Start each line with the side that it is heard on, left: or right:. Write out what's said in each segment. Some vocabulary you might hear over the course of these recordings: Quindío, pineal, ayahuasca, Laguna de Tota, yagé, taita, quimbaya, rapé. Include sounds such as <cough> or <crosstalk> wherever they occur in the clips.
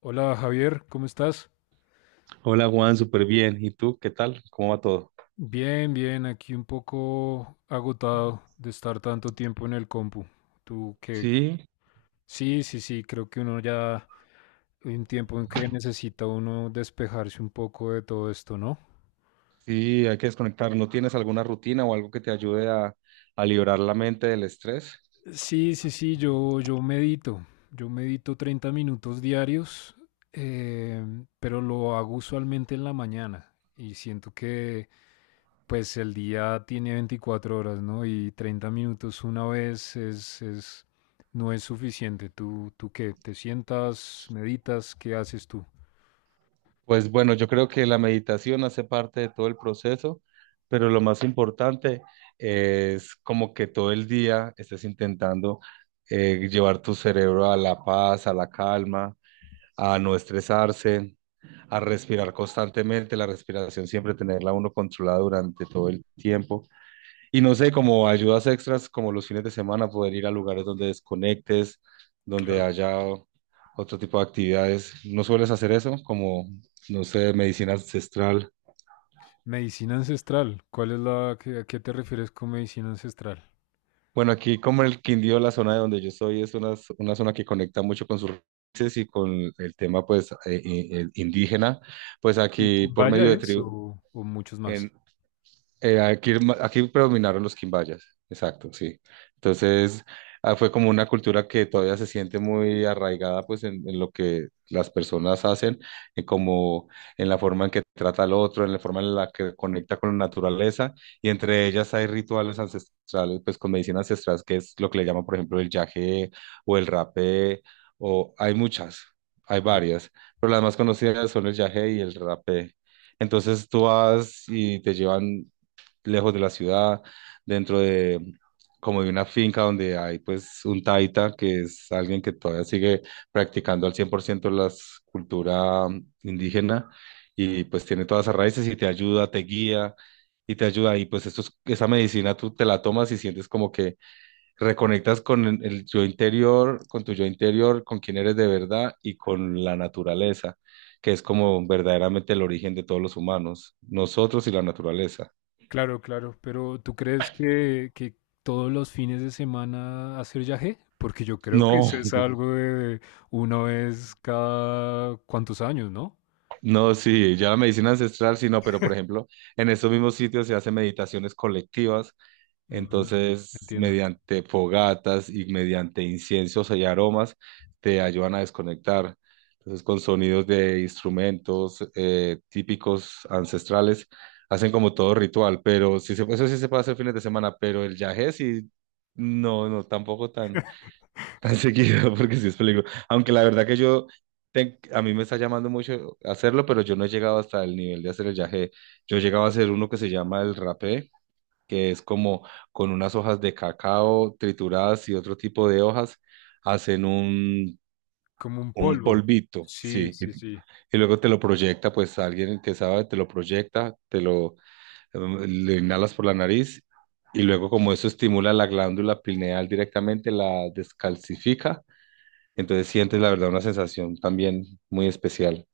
left: Hola Javier, ¿cómo estás?
right: Hola Juan, súper bien. ¿Y tú qué tal? ¿Cómo va todo?
left: Bien, bien, aquí un poco agotado de estar tanto tiempo en el compu. ¿Tú qué?
right: Sí,
left: Sí, sí, sí, creo que uno ya hay un tiempo en que necesita uno despejarse un poco de todo esto, ¿no?
right: sí, hay que desconectar. ¿No tienes alguna rutina o algo que te ayude a liberar la mente del estrés?
left: Sí, sí, sí, yo medito. Yo medito 30 minutos diarios, eh, pero lo hago usualmente en la mañana y siento que pues el día tiene 24 horas, ¿no? Y 30 minutos una vez no es suficiente. ¿Tú qué? ¿Te sientas, meditas? ¿Qué haces tú?
right: Pues bueno, yo creo que la meditación hace parte de todo el proceso, pero lo más importante es como que todo el día estés intentando llevar tu cerebro a la paz, a la calma, a no estresarse, a respirar constantemente, la respiración siempre tenerla uno controlada durante todo el tiempo. Y no sé, como ayudas extras, como los fines de semana, poder ir a lugares donde desconectes, donde
left: Claro.
right: haya otro tipo de actividades. ¿No sueles hacer eso? Como, no sé, medicina ancestral.
left: Medicina ancestral. ¿Cuál es a qué te refieres con medicina ancestral?
right: Bueno, aquí como en el Quindío, la zona de donde yo soy, es una zona que conecta mucho con sus raíces y con el tema, pues, indígena. Pues
left: ¿Y
right: aquí por
left: ¿Vaya
right: medio de
left: es
right: tribu,
left: o, o muchos
right: en,
left: más?
right: Eh, aquí, aquí predominaron los quimbayas, exacto, sí. Entonces, ah, fue como una cultura que todavía se siente muy arraigada pues en lo que las personas hacen, en como en la forma en que trata al otro, en la forma en la que conecta con la naturaleza, y entre ellas hay rituales ancestrales, pues con medicina ancestral, que es lo que le llaman, por ejemplo, el yagé o el rapé, o hay muchas, hay varias, pero las más conocidas son el yagé y el rapé. Entonces tú vas y te llevan lejos de la ciudad, dentro de como de una finca donde hay pues un taita, que es alguien que todavía sigue practicando al 100% la cultura indígena, y pues tiene todas esas raíces y te ayuda, te guía y te ayuda y pues esa medicina tú te la tomas y sientes como que reconectas con el yo interior, con tu yo interior, con quién eres de verdad y con la naturaleza, que es como verdaderamente el origen de todos los humanos, nosotros y la naturaleza.
left: Claro, claro. Pero ¿tú crees que todos los fines de semana hacer yagé? Porque yo creo que
right: No,
left: eso es algo de una vez cada cuantos años, ¿no?
right: no, sí, ya la medicina ancestral, sí, no, pero por ejemplo, en estos mismos sitios se hacen meditaciones colectivas,
left: Ujú.
right: entonces
left: Entiendo.
right: mediante fogatas y mediante inciensos y aromas te ayudan a desconectar. Entonces con sonidos de instrumentos típicos ancestrales hacen como todo ritual, pero sí se, eso sí se puede hacer fines de semana, pero el yagé sí, no, no, tampoco tan seguido, <laughs> porque sí es película. Aunque la verdad que yo, a mí me está llamando mucho hacerlo, pero yo no he llegado hasta el nivel de hacer el yagé. Yo he llegado a hacer uno que se llama el rapé, que es como con unas hojas de cacao trituradas y otro tipo de hojas, hacen un,
left: Como un
right: un
left: polvo.
right: polvito,
left: Sí,
right: sí. Y,
left: sí, sí.
right: y luego te lo proyecta, pues alguien que sabe, te lo proyecta, te lo inhalas por la nariz. Y luego, como eso estimula la glándula pineal directamente, la descalcifica, entonces sientes la verdad una sensación también muy especial.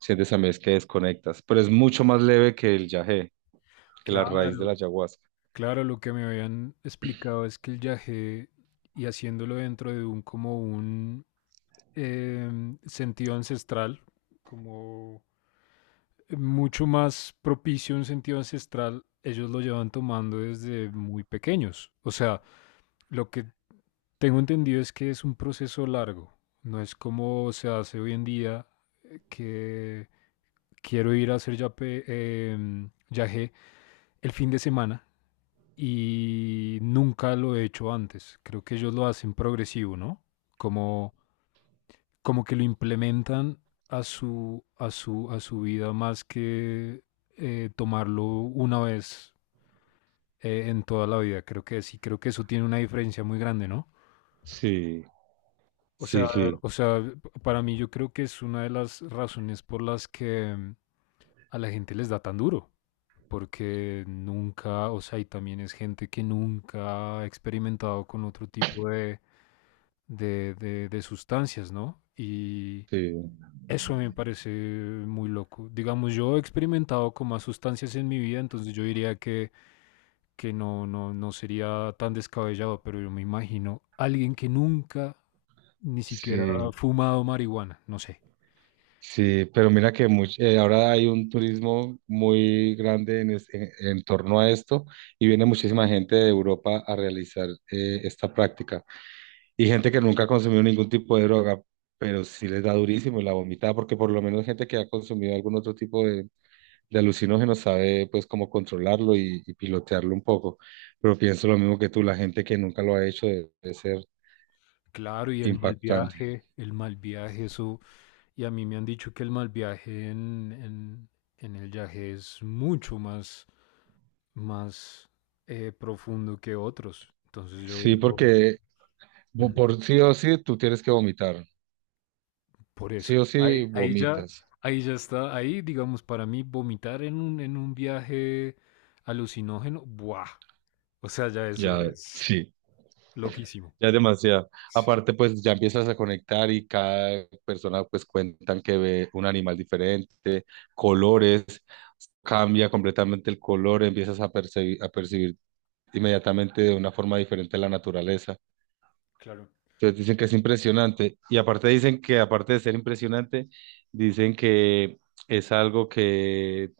right: Sientes también es que desconectas, pero es mucho más leve que el yagé, que la raíz de la
left: Claro,
right: ayahuasca.
left: claro, lo que me habían explicado es que el yagé, y haciéndolo dentro de un como un sentido ancestral, como mucho más propicio un sentido ancestral, ellos lo llevan tomando desde muy pequeños. O sea, lo que tengo entendido es que es un proceso largo, no es como se hace hoy en día que quiero ir a hacer yagé el fin de semana y nunca lo he hecho antes. Creo que ellos lo hacen progresivo, ¿no? Como, como que lo implementan a su vida más que tomarlo una vez en toda la vida. Creo que sí, creo que eso tiene una diferencia muy grande, ¿no?
right: Sí,
left: O sea,
right: sí, sí,
left: o sea, para mí yo creo que es una de las razones por las que a la gente les da tan duro. Porque nunca, o sea, y también es gente que nunca ha experimentado con otro tipo de sustancias, ¿no? Y
right: sí,
left: eso me parece muy loco. Digamos, yo he experimentado con más sustancias en mi vida, entonces yo diría que no, no, no sería tan descabellado, pero yo me imagino alguien que nunca ni siquiera ha
right: sí,
left: fumado marihuana, no sé.
right: sí, pero mira que ahora hay un turismo muy grande en torno a esto y viene muchísima gente de Europa a realizar esta práctica y gente que nunca ha consumido ningún tipo de droga, pero sí les da durísimo y la vomita porque por lo menos gente que ha consumido algún otro tipo de alucinógeno sabe pues cómo controlarlo y pilotearlo un poco. Pero pienso lo mismo que tú, la gente que nunca lo ha hecho debe, ser
left: Claro, y
right: impactante.
left: el mal viaje, eso, y a mí me han dicho que el mal viaje en el yaje es mucho más, más profundo que otros. Entonces yo
right: Sí,
left: digo,
right: porque
left: "Mm,
right: por sí o sí tú tienes que vomitar.
left: por eso.
right: Sí o sí
left: Ahí,
right: vomitas.
left: ahí ya está, ahí digamos, para mí vomitar en un viaje alucinógeno, ¡buah! O sea, ya eso
right: Ya,
left: es
right: sí.
left: loquísimo.
right: Ya es demasiado.
left: Sí,
right: Aparte, pues ya empiezas a conectar y cada persona pues cuentan que ve un animal diferente, colores, cambia completamente el color, empiezas a percibir inmediatamente de una forma diferente la naturaleza.
left: claro.
right: Entonces dicen que es impresionante. Y aparte dicen que, aparte de ser impresionante, dicen que es algo que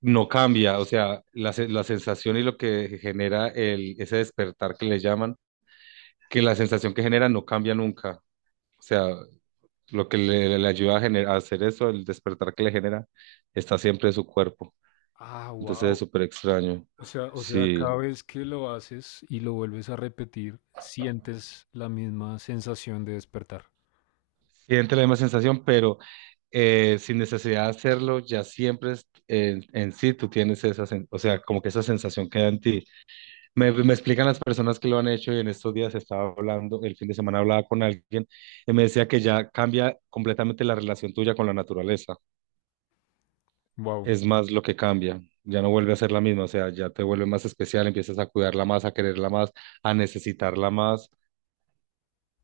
right: no cambia. O sea, la sensación y lo que genera el, ese despertar que le llaman, que la sensación que genera no cambia nunca. O sea, lo que le, ayuda a hacer eso, el despertar que le genera, está siempre en su cuerpo.
left: Ah,
right: Entonces es
left: wow.
right: súper extraño.
left: O sea, cada
right: Sí.
left: vez que lo haces y lo vuelves a repetir, sientes la misma sensación de despertar.
right: Siente la misma sensación, pero sin necesidad de hacerlo, ya siempre en sí tú tienes esa, o sea, como que esa sensación queda en ti. Me explican las personas que lo han hecho y en estos días estaba hablando, el fin de semana hablaba con alguien y me decía que ya cambia completamente la relación tuya con la naturaleza.
left: Wow.
right: Es más lo que cambia, ya no vuelve a ser la misma, o sea, ya te vuelve más especial, empiezas a cuidarla más, a quererla más, a necesitarla más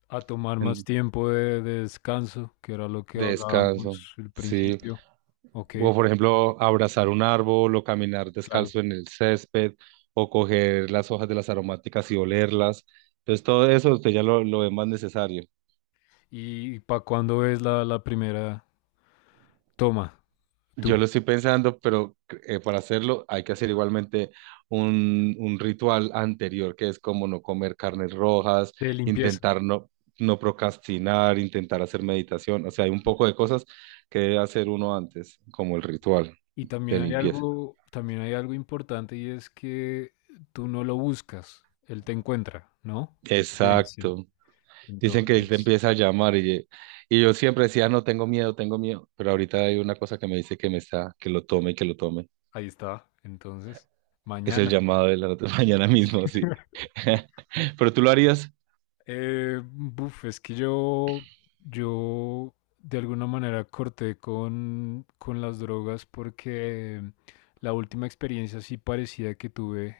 left: A tomar más
right: en-
left: tiempo de descanso, que era lo que
right: de descanso.
left: hablábamos al
right: Sí.
left: principio. Ok,
right: O por ejemplo, abrazar un árbol o caminar
left: claro.
right: descalzo en el césped o coger las hojas de las aromáticas y olerlas. Entonces, todo eso usted ya lo ve más necesario.
left: ¿Y para cuándo es la, la primera toma tú
right: Yo lo estoy pensando, pero para hacerlo hay que hacer igualmente un, ritual anterior, que es como no comer carnes rojas,
left: de limpieza?
right: intentar no procrastinar, intentar hacer meditación. O sea, hay un poco de cosas que debe hacer uno antes, como el ritual
left: Y
right: de limpieza.
left: también hay algo importante y es que tú no lo buscas, él te encuentra, ¿no? Ok, sí.
right: Exacto. Dicen que él te
left: Entonces,
right: empieza a llamar y yo siempre decía, "Ah, no, tengo miedo, pero ahorita hay una cosa que me dice que me está, que lo tome, que lo tome".
left: ahí está. Entonces,
right: Es el
left: mañana.
right: llamado de la <laughs> mañana mismo, sí. <laughs> ¿Pero tú lo harías?
left: Buf, es que yo de alguna manera corté con las drogas porque la última experiencia así parecida que tuve,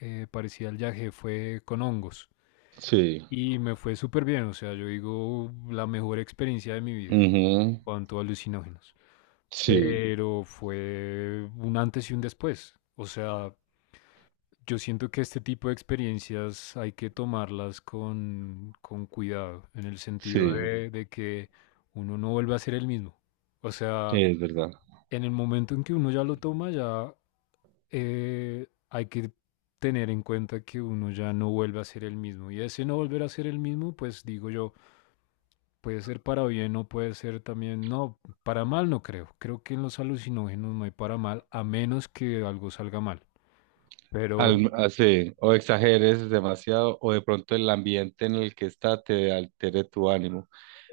left: parecida al viaje, fue con hongos.
right: Sí.
left: Y me fue súper bien, o sea, yo digo la mejor experiencia de mi vida en
right: Ujú.
left: cuanto a alucinógenos.
right: Sí,
left: Pero fue un antes y un después. O sea, yo siento que este tipo de experiencias hay que tomarlas con cuidado, en el sentido
right: sí,
left: de que uno no vuelve a ser el mismo. O sea,
right: es verdad.
left: en el momento en que uno ya lo toma, ya hay que tener en cuenta que uno ya no vuelve a ser el mismo. Y ese no volver a ser el mismo, pues digo yo, puede ser para bien o puede ser también, no, para mal no creo. Creo que en los alucinógenos no hay para mal, a menos que algo salga mal. Pero...
right: Así, o exageres demasiado, o de pronto el ambiente en el que está te altere tu ánimo.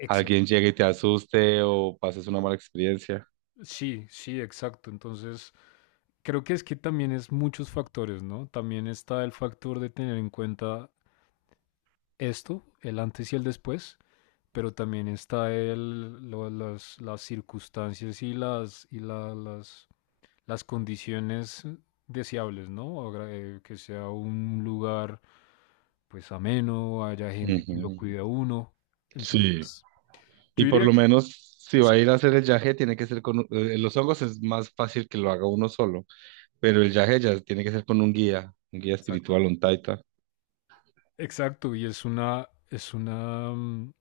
right: Alguien llegue y te asuste, o pases una mala experiencia.
left: Sí, sí, exacto. Entonces, creo que es que también es muchos factores, ¿no? También está el factor de tener en cuenta esto, el antes y el después, pero también está las circunstancias y las, y la- las condiciones deseables, ¿no? Que sea un lugar pues ameno, haya gente que lo
right: Ujú.
left: cuide a uno.
right: Sí.
left: Entonces, yo
right: Y por
left: diría
right: lo
left: que...
right: menos si va a ir a hacer el yaje, tiene que ser con... Los hongos es más fácil que lo haga uno solo, pero el yaje ya tiene que ser con un guía
left: Exacto.
right: espiritual, un taita.
left: Exacto, y es una, mm,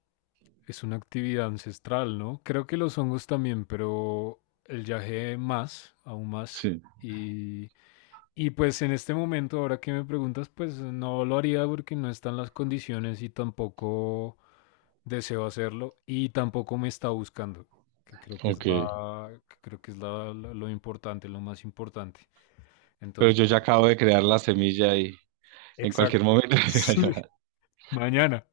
left: es una actividad ancestral, ¿no? Creo que los hongos también, pero el yagé más, aún más.
right: Sí.
left: Y, y pues en este momento, ahora que me preguntas, pues no lo haría porque no están las condiciones y tampoco deseo hacerlo y tampoco me está buscando, que creo que es
right: Ok,
left: que creo que es lo importante, lo más importante.
right: pero
left: Entonces,
right: yo ya acabo de crear la semilla y en cualquier
left: exacto.
right: momento
left: <laughs>
right: <laughs> me va a
left: Sí,
right: llamar.
left: mañana.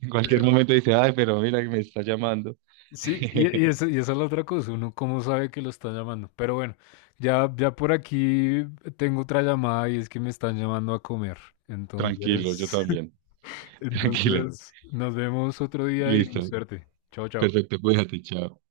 right: En cualquier momento dice, ay, pero mira que me está llamando.
left: Sí, y,
right: <laughs>
left: eso y esa es la otra cosa, uno cómo sabe que lo está llamando. Pero bueno, ya, ya por aquí tengo otra llamada y es que me están llamando a comer.
right: Tranquilo, yo
left: Entonces,
right: también.
left: <laughs>
right: Tranquila.
left: entonces nos vemos otro día y
right: Listo.
left: suerte. Chao, chao.
right: Perfecto, cuídate, chao.